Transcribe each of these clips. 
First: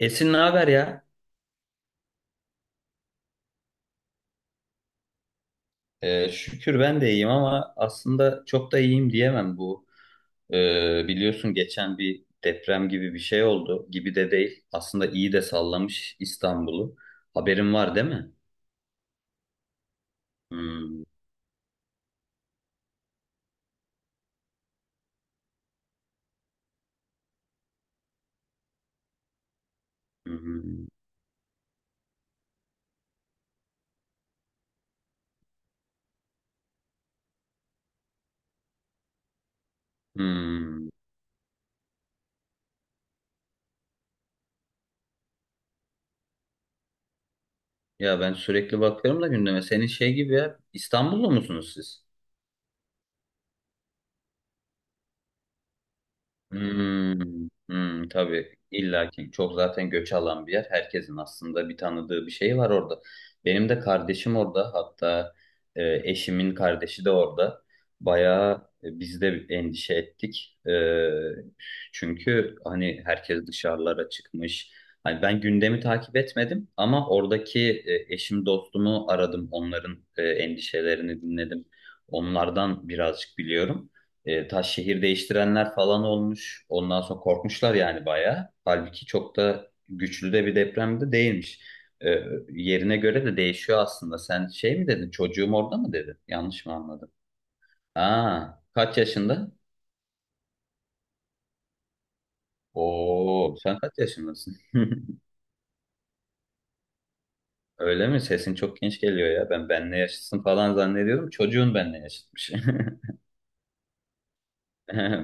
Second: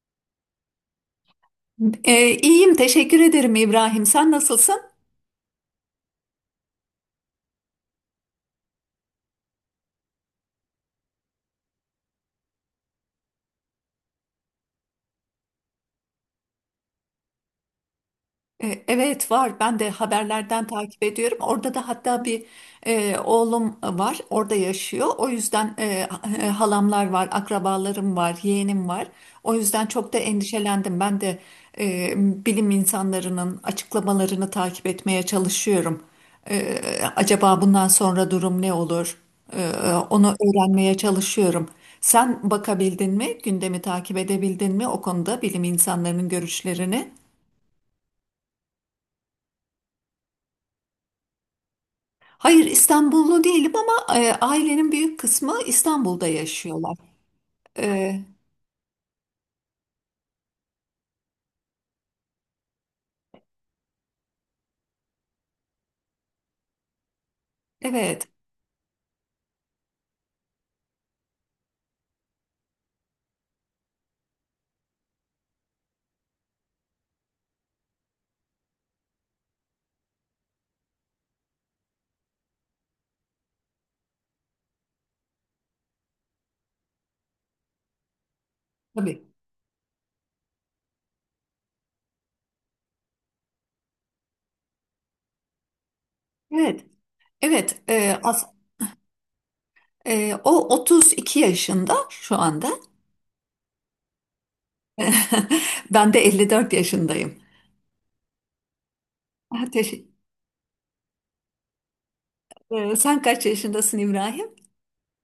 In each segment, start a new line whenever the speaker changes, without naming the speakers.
Esin ne haber ya?
İyiyim, teşekkür ederim İbrahim. Sen nasılsın?
Şükür ben de iyiyim ama aslında çok da iyiyim diyemem bu. Biliyorsun geçen bir deprem gibi bir şey oldu. Gibi de değil. Aslında iyi de sallamış İstanbul'u. Haberin var değil mi?
Evet var. Ben de haberlerden takip
Hmm,
ediyorum. Orada da hatta bir oğlum var. Orada yaşıyor. O yüzden halamlar var, akrabalarım var, yeğenim var. O yüzden çok da
hmm,
endişelendim. Ben de bilim insanlarının açıklamalarını takip etmeye çalışıyorum. E, Acaba bundan sonra durum ne olur? E, Onu
hmm.
öğrenmeye çalışıyorum. Sen bakabildin mi? Gündemi takip edebildin mi o konuda bilim insanlarının görüşlerini?
Ya ben sürekli bakıyorum da gündeme. Senin şey gibi ya. İstanbullu musunuz siz?
Hayır, İstanbullu değilim ama ailenin büyük kısmı İstanbul'da yaşıyorlar.
Hmm, hmm,
E,
tabii illa ki çok zaten göç alan bir yer. Herkesin aslında bir tanıdığı bir şey var orada. Benim de kardeşim orada hatta eşimin kardeşi de orada.
evet,
Bayağı biz de endişe ettik. Çünkü hani herkes dışarılara çıkmış. Hani ben gündemi takip etmedim ama oradaki eşim dostumu aradım. Onların endişelerini dinledim. Onlardan birazcık biliyorum. Taş şehir değiştirenler falan olmuş. Ondan sonra korkmuşlar yani bayağı. Halbuki
tabii.
çok da güçlü de bir deprem de değilmiş. E, Yerine göre de değişiyor aslında. Sen şey mi dedin? Çocuğum orada mı dedin? Yanlış mı
Evet,
anladım?
evet.
Ha, kaç yaşında?
O 32 yaşında şu anda.
Oo, sen kaç yaşındasın?
Ben de 54 yaşındayım.
Öyle mi? Sesin çok genç geliyor ya. Ben
Ah,
benle
teşekkür-
yaşıtsın falan zannediyorum. Çocuğun benle yaşıtmış.
Sen kaç yaşındasın İbrahim?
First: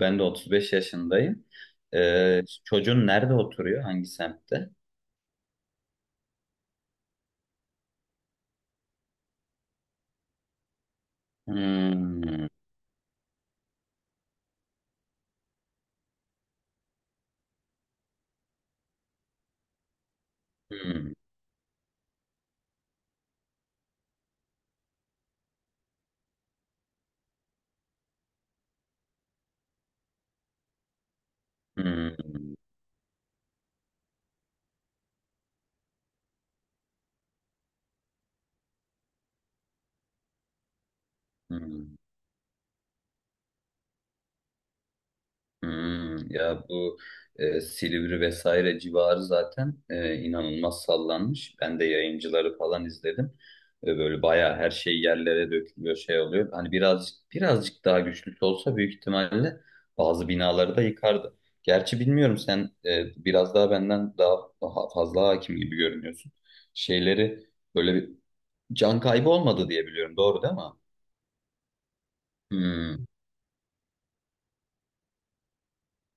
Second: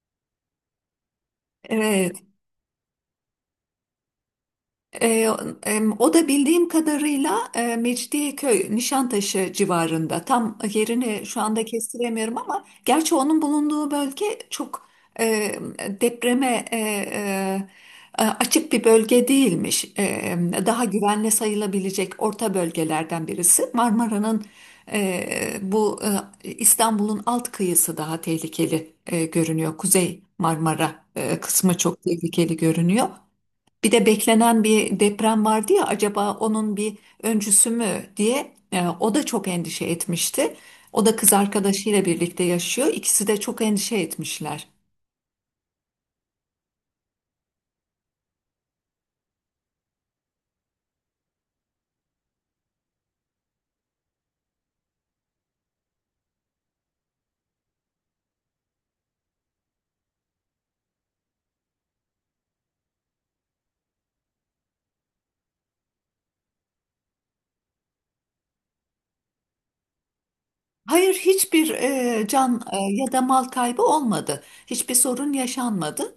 Ben de 35 yaşındayım.
Evet.
Çocuğun nerede oturuyor? Hangi semtte?
Ee, O da bildiğim kadarıyla Mecidiyeköy, Nişantaşı civarında. Tam yerini şu anda kestiremiyorum
Hmm.
ama gerçi onun bulunduğu bölge çok e, depreme açık bir bölge değilmiş. Daha
Hmm.
güvenli sayılabilecek orta bölgelerden birisi. Marmara'nın e, bu İstanbul'un alt kıyısı daha tehlikeli görünüyor. Kuzey Marmara kısmı çok
Hmm,
tehlikeli görünüyor. Bir de beklenen bir deprem vardı ya, acaba onun bir öncüsü mü diye o da çok endişe etmişti. O da kız
hmm,
arkadaşıyla birlikte yaşıyor. İkisi de çok endişe etmişler.
hmm. Ya bu Silivri vesaire civarı zaten inanılmaz sallanmış. Ben de yayıncıları falan izledim. Böyle bayağı her şey yerlere dökülüyor, şey oluyor. Hani birazcık daha güçlüsü olsa büyük ihtimalle bazı binaları da yıkardı. Gerçi bilmiyorum sen biraz daha benden daha fazla hakim gibi görünüyorsun. Şeyleri böyle bir can kaybı olmadı diye biliyorum. Doğru değil mi?
Hayır, hiçbir can
Hmm.
ya da mal kaybı olmadı. Hiçbir sorun yaşanmadı.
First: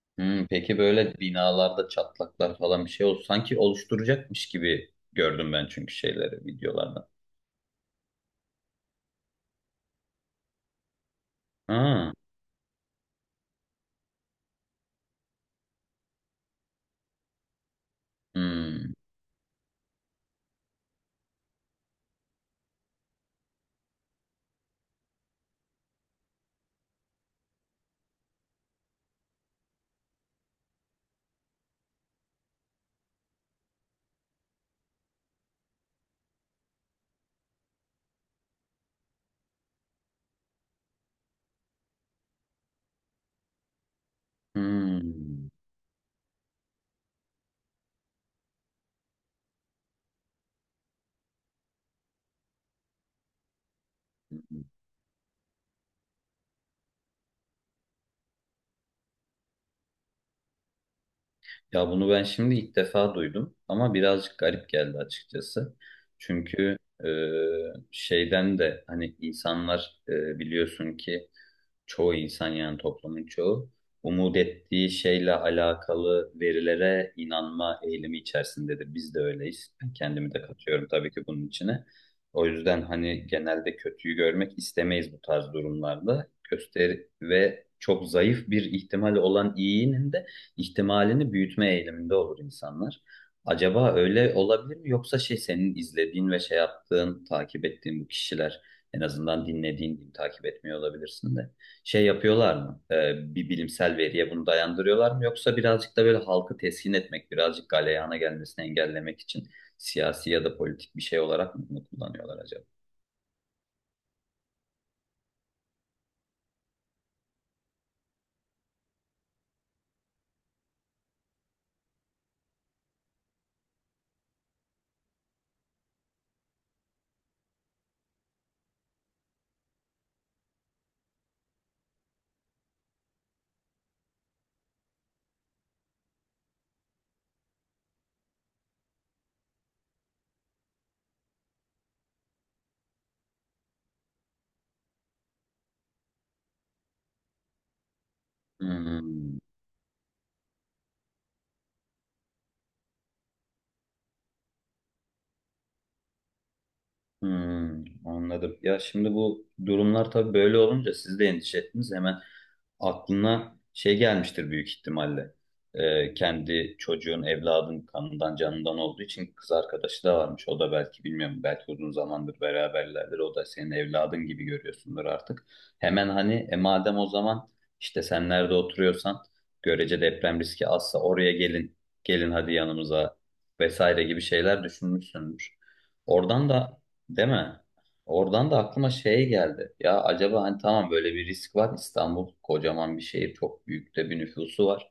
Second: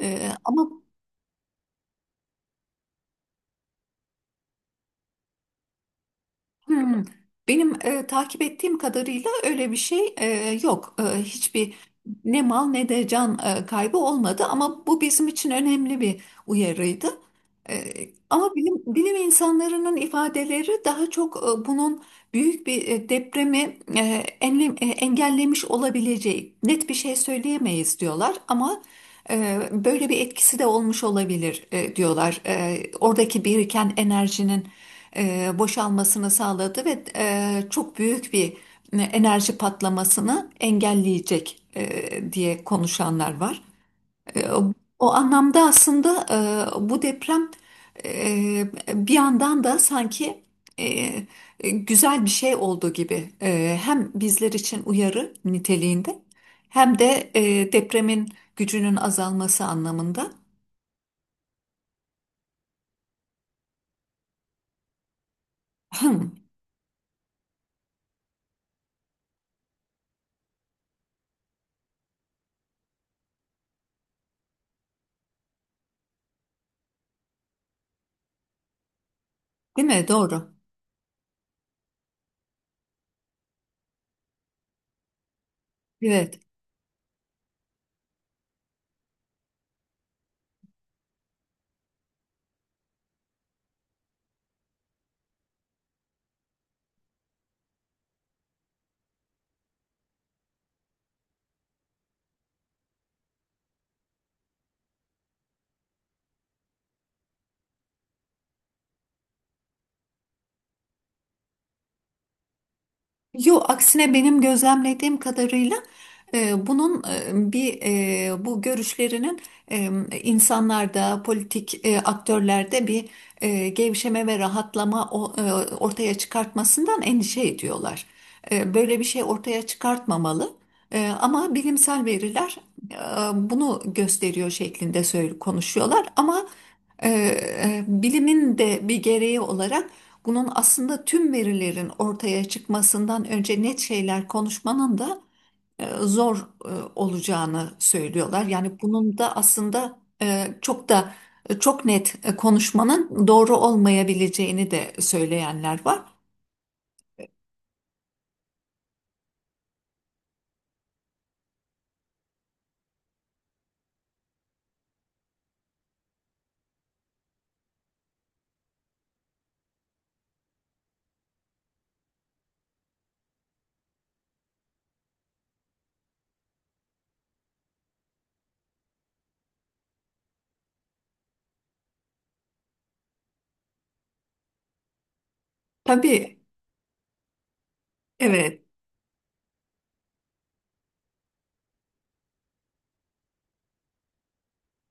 E,
Hmm,
ama
peki böyle binalarda çatlaklar falan bir şey oldu. Sanki oluşturacakmış gibi gördüm ben çünkü şeyleri
Hmm.
videolarda.
Benim takip ettiğim kadarıyla öyle bir şey yok. Hiçbir
Ha,
ne mal ne de can kaybı olmadı ama bu bizim için önemli bir uyarıydı. E, Ama bilim,
hmm,
bilim insanlarının ifadeleri daha çok bunun büyük bir depremi engellemiş olabileceği net bir şey söyleyemeyiz diyorlar ama böyle bir etkisi de olmuş olabilir diyorlar. Oradaki biriken enerjinin boşalmasını sağladı ve çok büyük bir enerji patlamasını engelleyecek diye konuşanlar var. E, O
hmm.
anlamda aslında bu deprem e, bir yandan da sanki güzel bir şey olduğu gibi, hem bizler için uyarı niteliğinde hem de depremin gücünün azalması anlamında.
Ya bunu ben şimdi ilk defa duydum ama birazcık garip geldi açıkçası.
Hmm,
Çünkü e, şeyden de hani insanlar biliyorsun ki çoğu insan yani toplumun çoğu umut ettiği şeyle alakalı verilere inanma eğilimi içerisindedir. Biz de öyleyiz.
değil
Ben
mi?
kendimi de
Doğru.
katıyorum tabii ki bunun içine. O yüzden hani genelde kötüyü görmek istemeyiz bu tarz durumlarda.
Evet.
Göster ve çok zayıf bir ihtimal olan iyinin de ihtimalini büyütme eğiliminde olur insanlar. Acaba öyle olabilir mi? Yoksa şey senin izlediğin ve şey yaptığın, takip ettiğin bu kişiler en azından dinlediğin diyeyim, takip etmiyor olabilirsin de şey yapıyorlar mı? Bir bilimsel veriye bunu dayandırıyorlar mı? Yoksa birazcık da böyle halkı teskin etmek, birazcık galeyana gelmesini engellemek için siyasi ya da politik bir şey olarak mı bunu kullanıyorlar acaba?
Yo, aksine benim gözlemlediğim kadarıyla bunun bu görüşlerinin e, insanlarda, politik aktörlerde bir gevşeme ve rahatlama ortaya çıkartmasından endişe ediyorlar. Böyle bir şey ortaya çıkartmamalı. Ama bilimsel veriler e, bunu gösteriyor şeklinde söyle konuşuyorlar. Ama bilimin de bir gereği olarak. Bunun aslında tüm verilerin ortaya çıkmasından önce net şeyler konuşmanın da zor e, olacağını söylüyorlar. Yani bunun da
Hmm.
aslında çok da çok net konuşmanın doğru olmayabileceğini de söyleyenler var.
Hmm, anladım. Ya şimdi bu durumlar tabii böyle olunca siz de endişe ettiniz. Hemen aklına şey gelmiştir büyük ihtimalle. Kendi çocuğun, evladın kanından, canından olduğu için kız arkadaşı da varmış. O da belki bilmiyorum, belki uzun zamandır beraberlerdir. O da senin evladın gibi görüyorsundur artık. Hemen hani madem o zaman işte sen nerede oturuyorsan görece deprem riski azsa oraya gelin, gelin hadi yanımıza vesaire gibi şeyler düşünmüşsündür.
Tabii,
Oradan da değil mi? Oradan da
evet,
aklıma şey geldi. Ya acaba hani tamam böyle bir risk var. İstanbul kocaman bir şehir, çok büyük de bir nüfusu var.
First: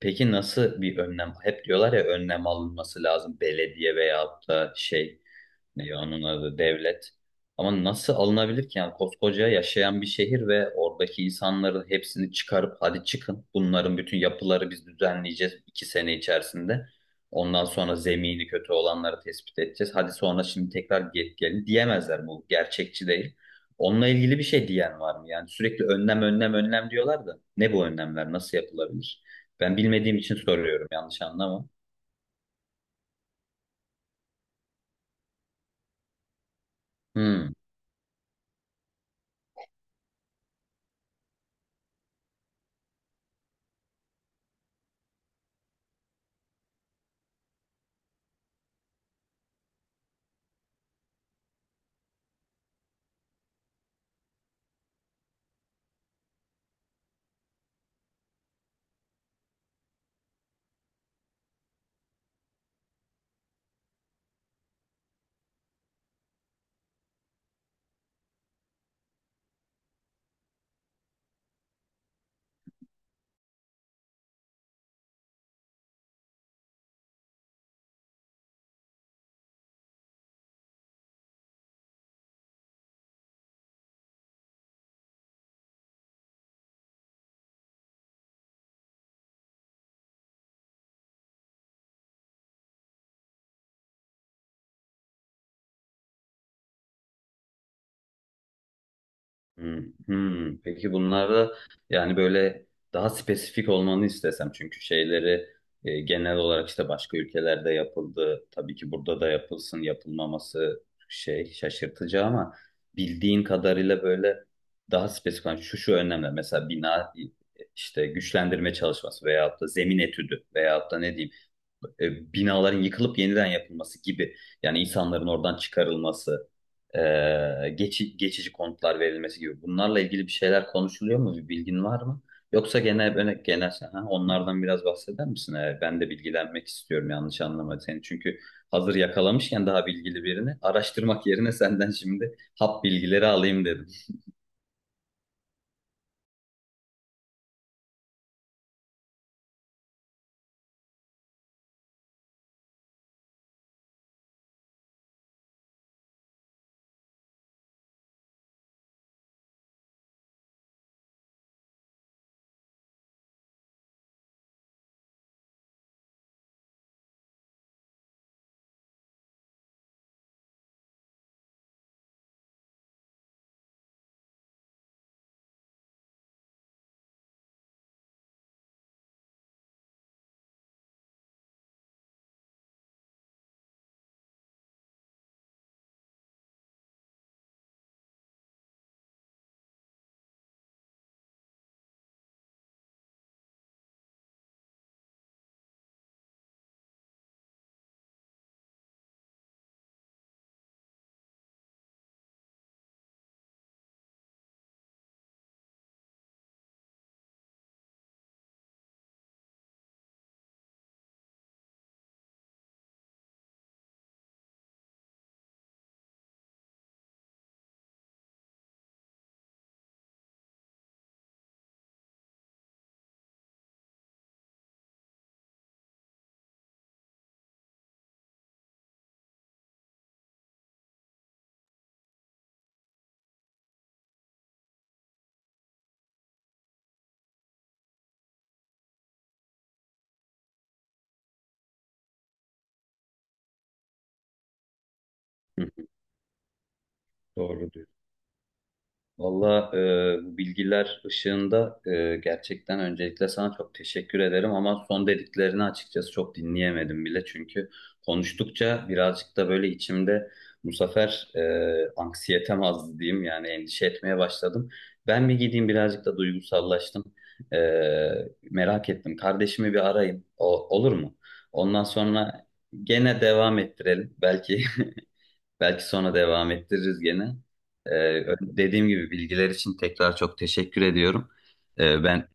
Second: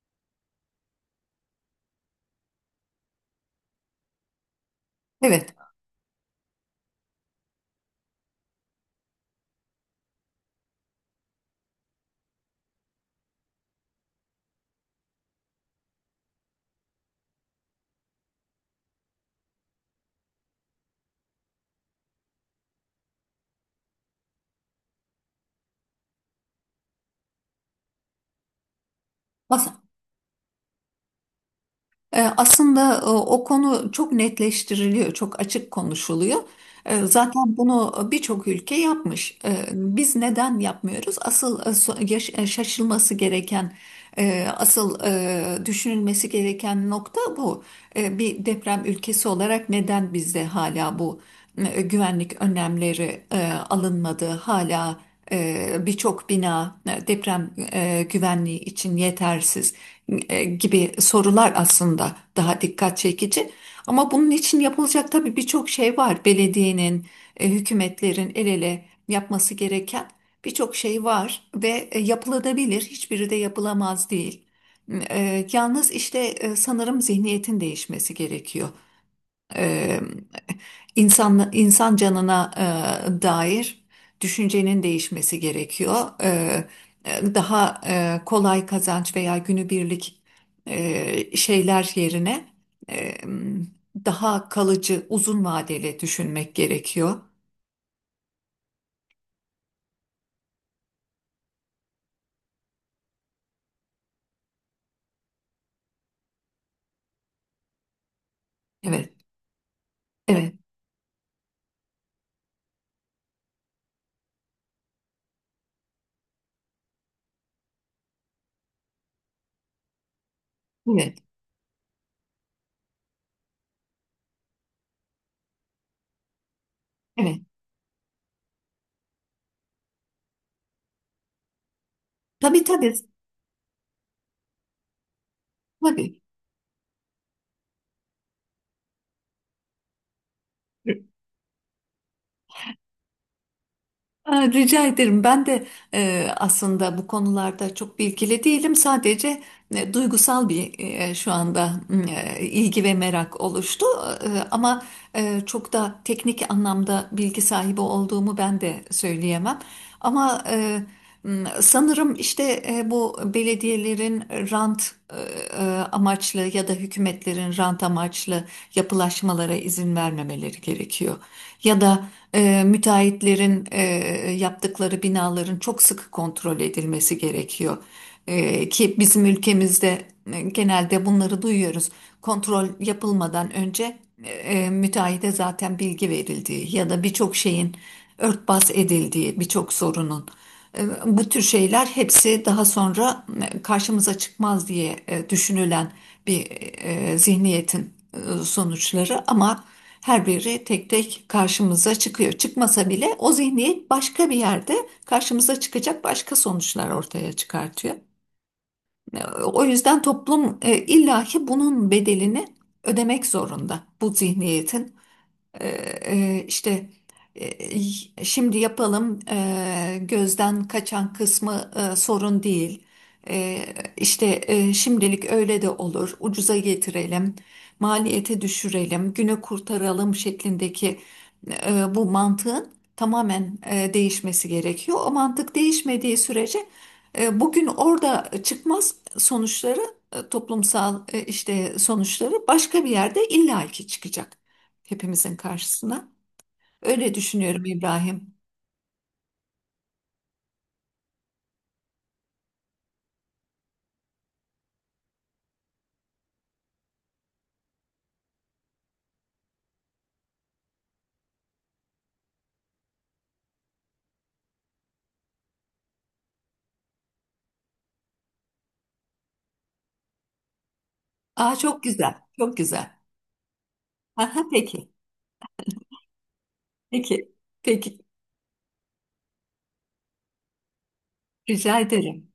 Peki nasıl bir önlem? Hep diyorlar ya önlem alınması lazım belediye veyahut da şey
evet.
ne onun adı devlet. Ama nasıl alınabilir ki yani koskoca yaşayan bir şehir ve oradaki insanların hepsini çıkarıp hadi çıkın bunların bütün yapıları biz düzenleyeceğiz iki sene içerisinde. Ondan sonra zemini kötü olanları tespit edeceğiz. Hadi sonra şimdi tekrar gelin diyemezler bu gerçekçi değil. Onunla ilgili bir şey diyen var mı? Yani sürekli önlem önlem önlem diyorlar da ne bu önlemler nasıl yapılabilir?
As-
Ben bilmediğim için soruyorum yanlış anlama.
Aslında o konu çok netleştiriliyor, çok açık konuşuluyor.
Hmm.
Zaten bunu birçok ülke yapmış. Biz neden yapmıyoruz? Asıl şaşılması gereken, asıl düşünülmesi gereken nokta bu. Bir deprem ülkesi olarak neden bizde hala bu güvenlik önlemleri alınmadı? Hala birçok bina deprem güvenliği için yetersiz gibi sorular aslında daha dikkat çekici. Ama bunun için yapılacak tabii birçok şey var. Belediyenin, hükümetlerin el ele yapması gereken birçok şey var ve yapılabilir. Hiçbiri de yapılamaz değil. Yalnız işte sanırım zihniyetin değişmesi gerekiyor. E, İnsan, insan canına dair düşüncenin değişmesi gerekiyor. E, Daha kolay kazanç veya günübirlik şeyler yerine e, daha kalıcı, uzun vadeli düşünmek gerekiyor.
Hmm, hmm. Peki bunlarda yani böyle daha spesifik olmanı istesem çünkü şeyleri genel olarak işte başka ülkelerde yapıldı. Tabii ki
Evet,
burada da yapılsın
evet,
yapılmaması şey şaşırtıcı ama bildiğin kadarıyla böyle daha spesifik. Yani şu şu önemli mesela bina işte güçlendirme çalışması veyahut da zemin etüdü veyahut da ne
evet,
diyeyim binaların yıkılıp yeniden yapılması gibi yani insanların oradan çıkarılması,
evet.
e, geçici konutlar verilmesi gibi bunlarla ilgili bir şeyler konuşuluyor mu? Bir bilgin var mı?
Tabii,
Yoksa
tabii,
genel böyle genel ha, onlardan biraz bahseder misin? Ben de
tabii.
bilgilenmek istiyorum yanlış anlama seni. Çünkü hazır yakalamışken daha bilgili birini araştırmak yerine senden şimdi hap bilgileri alayım dedim.
Aa, rica ederim. Ben de aslında bu konularda çok bilgili değilim. Sadece duygusal bir şu anda ilgi ve merak oluştu. Ama çok da teknik anlamda bilgi sahibi olduğumu ben de söyleyemem. Ama sanırım işte bu belediyelerin rant e, amaçlı ya da hükümetlerin rant amaçlı yapılaşmalara izin vermemeleri gerekiyor. Ya da müteahhitlerin yaptıkları binaların çok sıkı kontrol edilmesi gerekiyor. Ki bizim ülkemizde genelde bunları duyuyoruz. Kontrol yapılmadan önce müteahhide zaten bilgi verildiği ya da birçok şeyin örtbas edildiği, birçok sorunun. Bu tür şeyler hepsi daha sonra karşımıza çıkmaz diye düşünülen bir zihniyetin sonuçları ama her biri tek tek karşımıza çıkıyor. Çıkmasa bile o zihniyet başka bir yerde karşımıza çıkacak başka sonuçlar ortaya çıkartıyor. O yüzden toplum illaki bunun bedelini ödemek zorunda. Bu zihniyetin ee, işte şimdi yapalım, gözden kaçan kısmı sorun değil. E, işte şimdilik öyle de olur. Ucuza getirelim, maliyeti düşürelim, günü kurtaralım şeklindeki bu mantığın tamamen değişmesi gerekiyor. O mantık değişmediği sürece bugün orada çıkmaz sonuçları toplumsal işte sonuçları başka bir yerde illaki çıkacak hepimizin karşısına. Öyle düşünüyorum
Doğru diyorsun.
İbrahim.
Valla bu bilgiler ışığında gerçekten öncelikle sana çok teşekkür ederim ama son dediklerini açıkçası çok dinleyemedim bile çünkü konuştukça birazcık da böyle içimde bu sefer anksiyetem azdı diyeyim yani endişe etmeye başladım. Ben bir gideyim birazcık da duygusallaştım. E, Merak ettim. Kardeşimi bir arayayım. O, olur mu?
Aa, çok
Ondan
güzel,
sonra
çok güzel.
gene devam ettirelim.
Aha,
Belki
peki,
Belki sonra devam ettiririz
peki,
gene. Ee,
peki.
Dediğim gibi bilgiler için tekrar çok teşekkür ediyorum.
Rica
Ben
ederim.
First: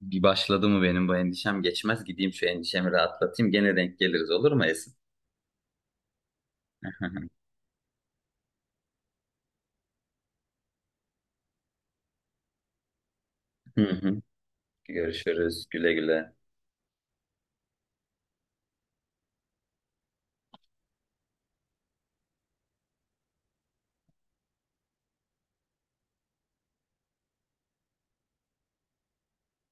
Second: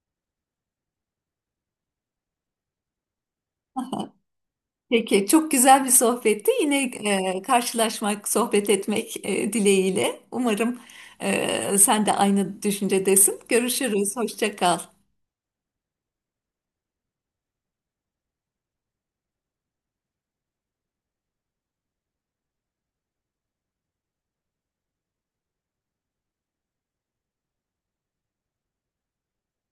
bir başladı mı benim bu endişem geçmez. Gideyim şu endişemi rahatlatayım. Gene denk
Aha,
geliriz olur mu Esin?
peki, çok güzel bir sohbetti. Yine karşılaşmak, sohbet etmek dileğiyle. Umarım sen de aynı düşüncedesin.
Hı
Görüşürüz,
hı.
hoşça kal.
Görüşürüz. Güle güle.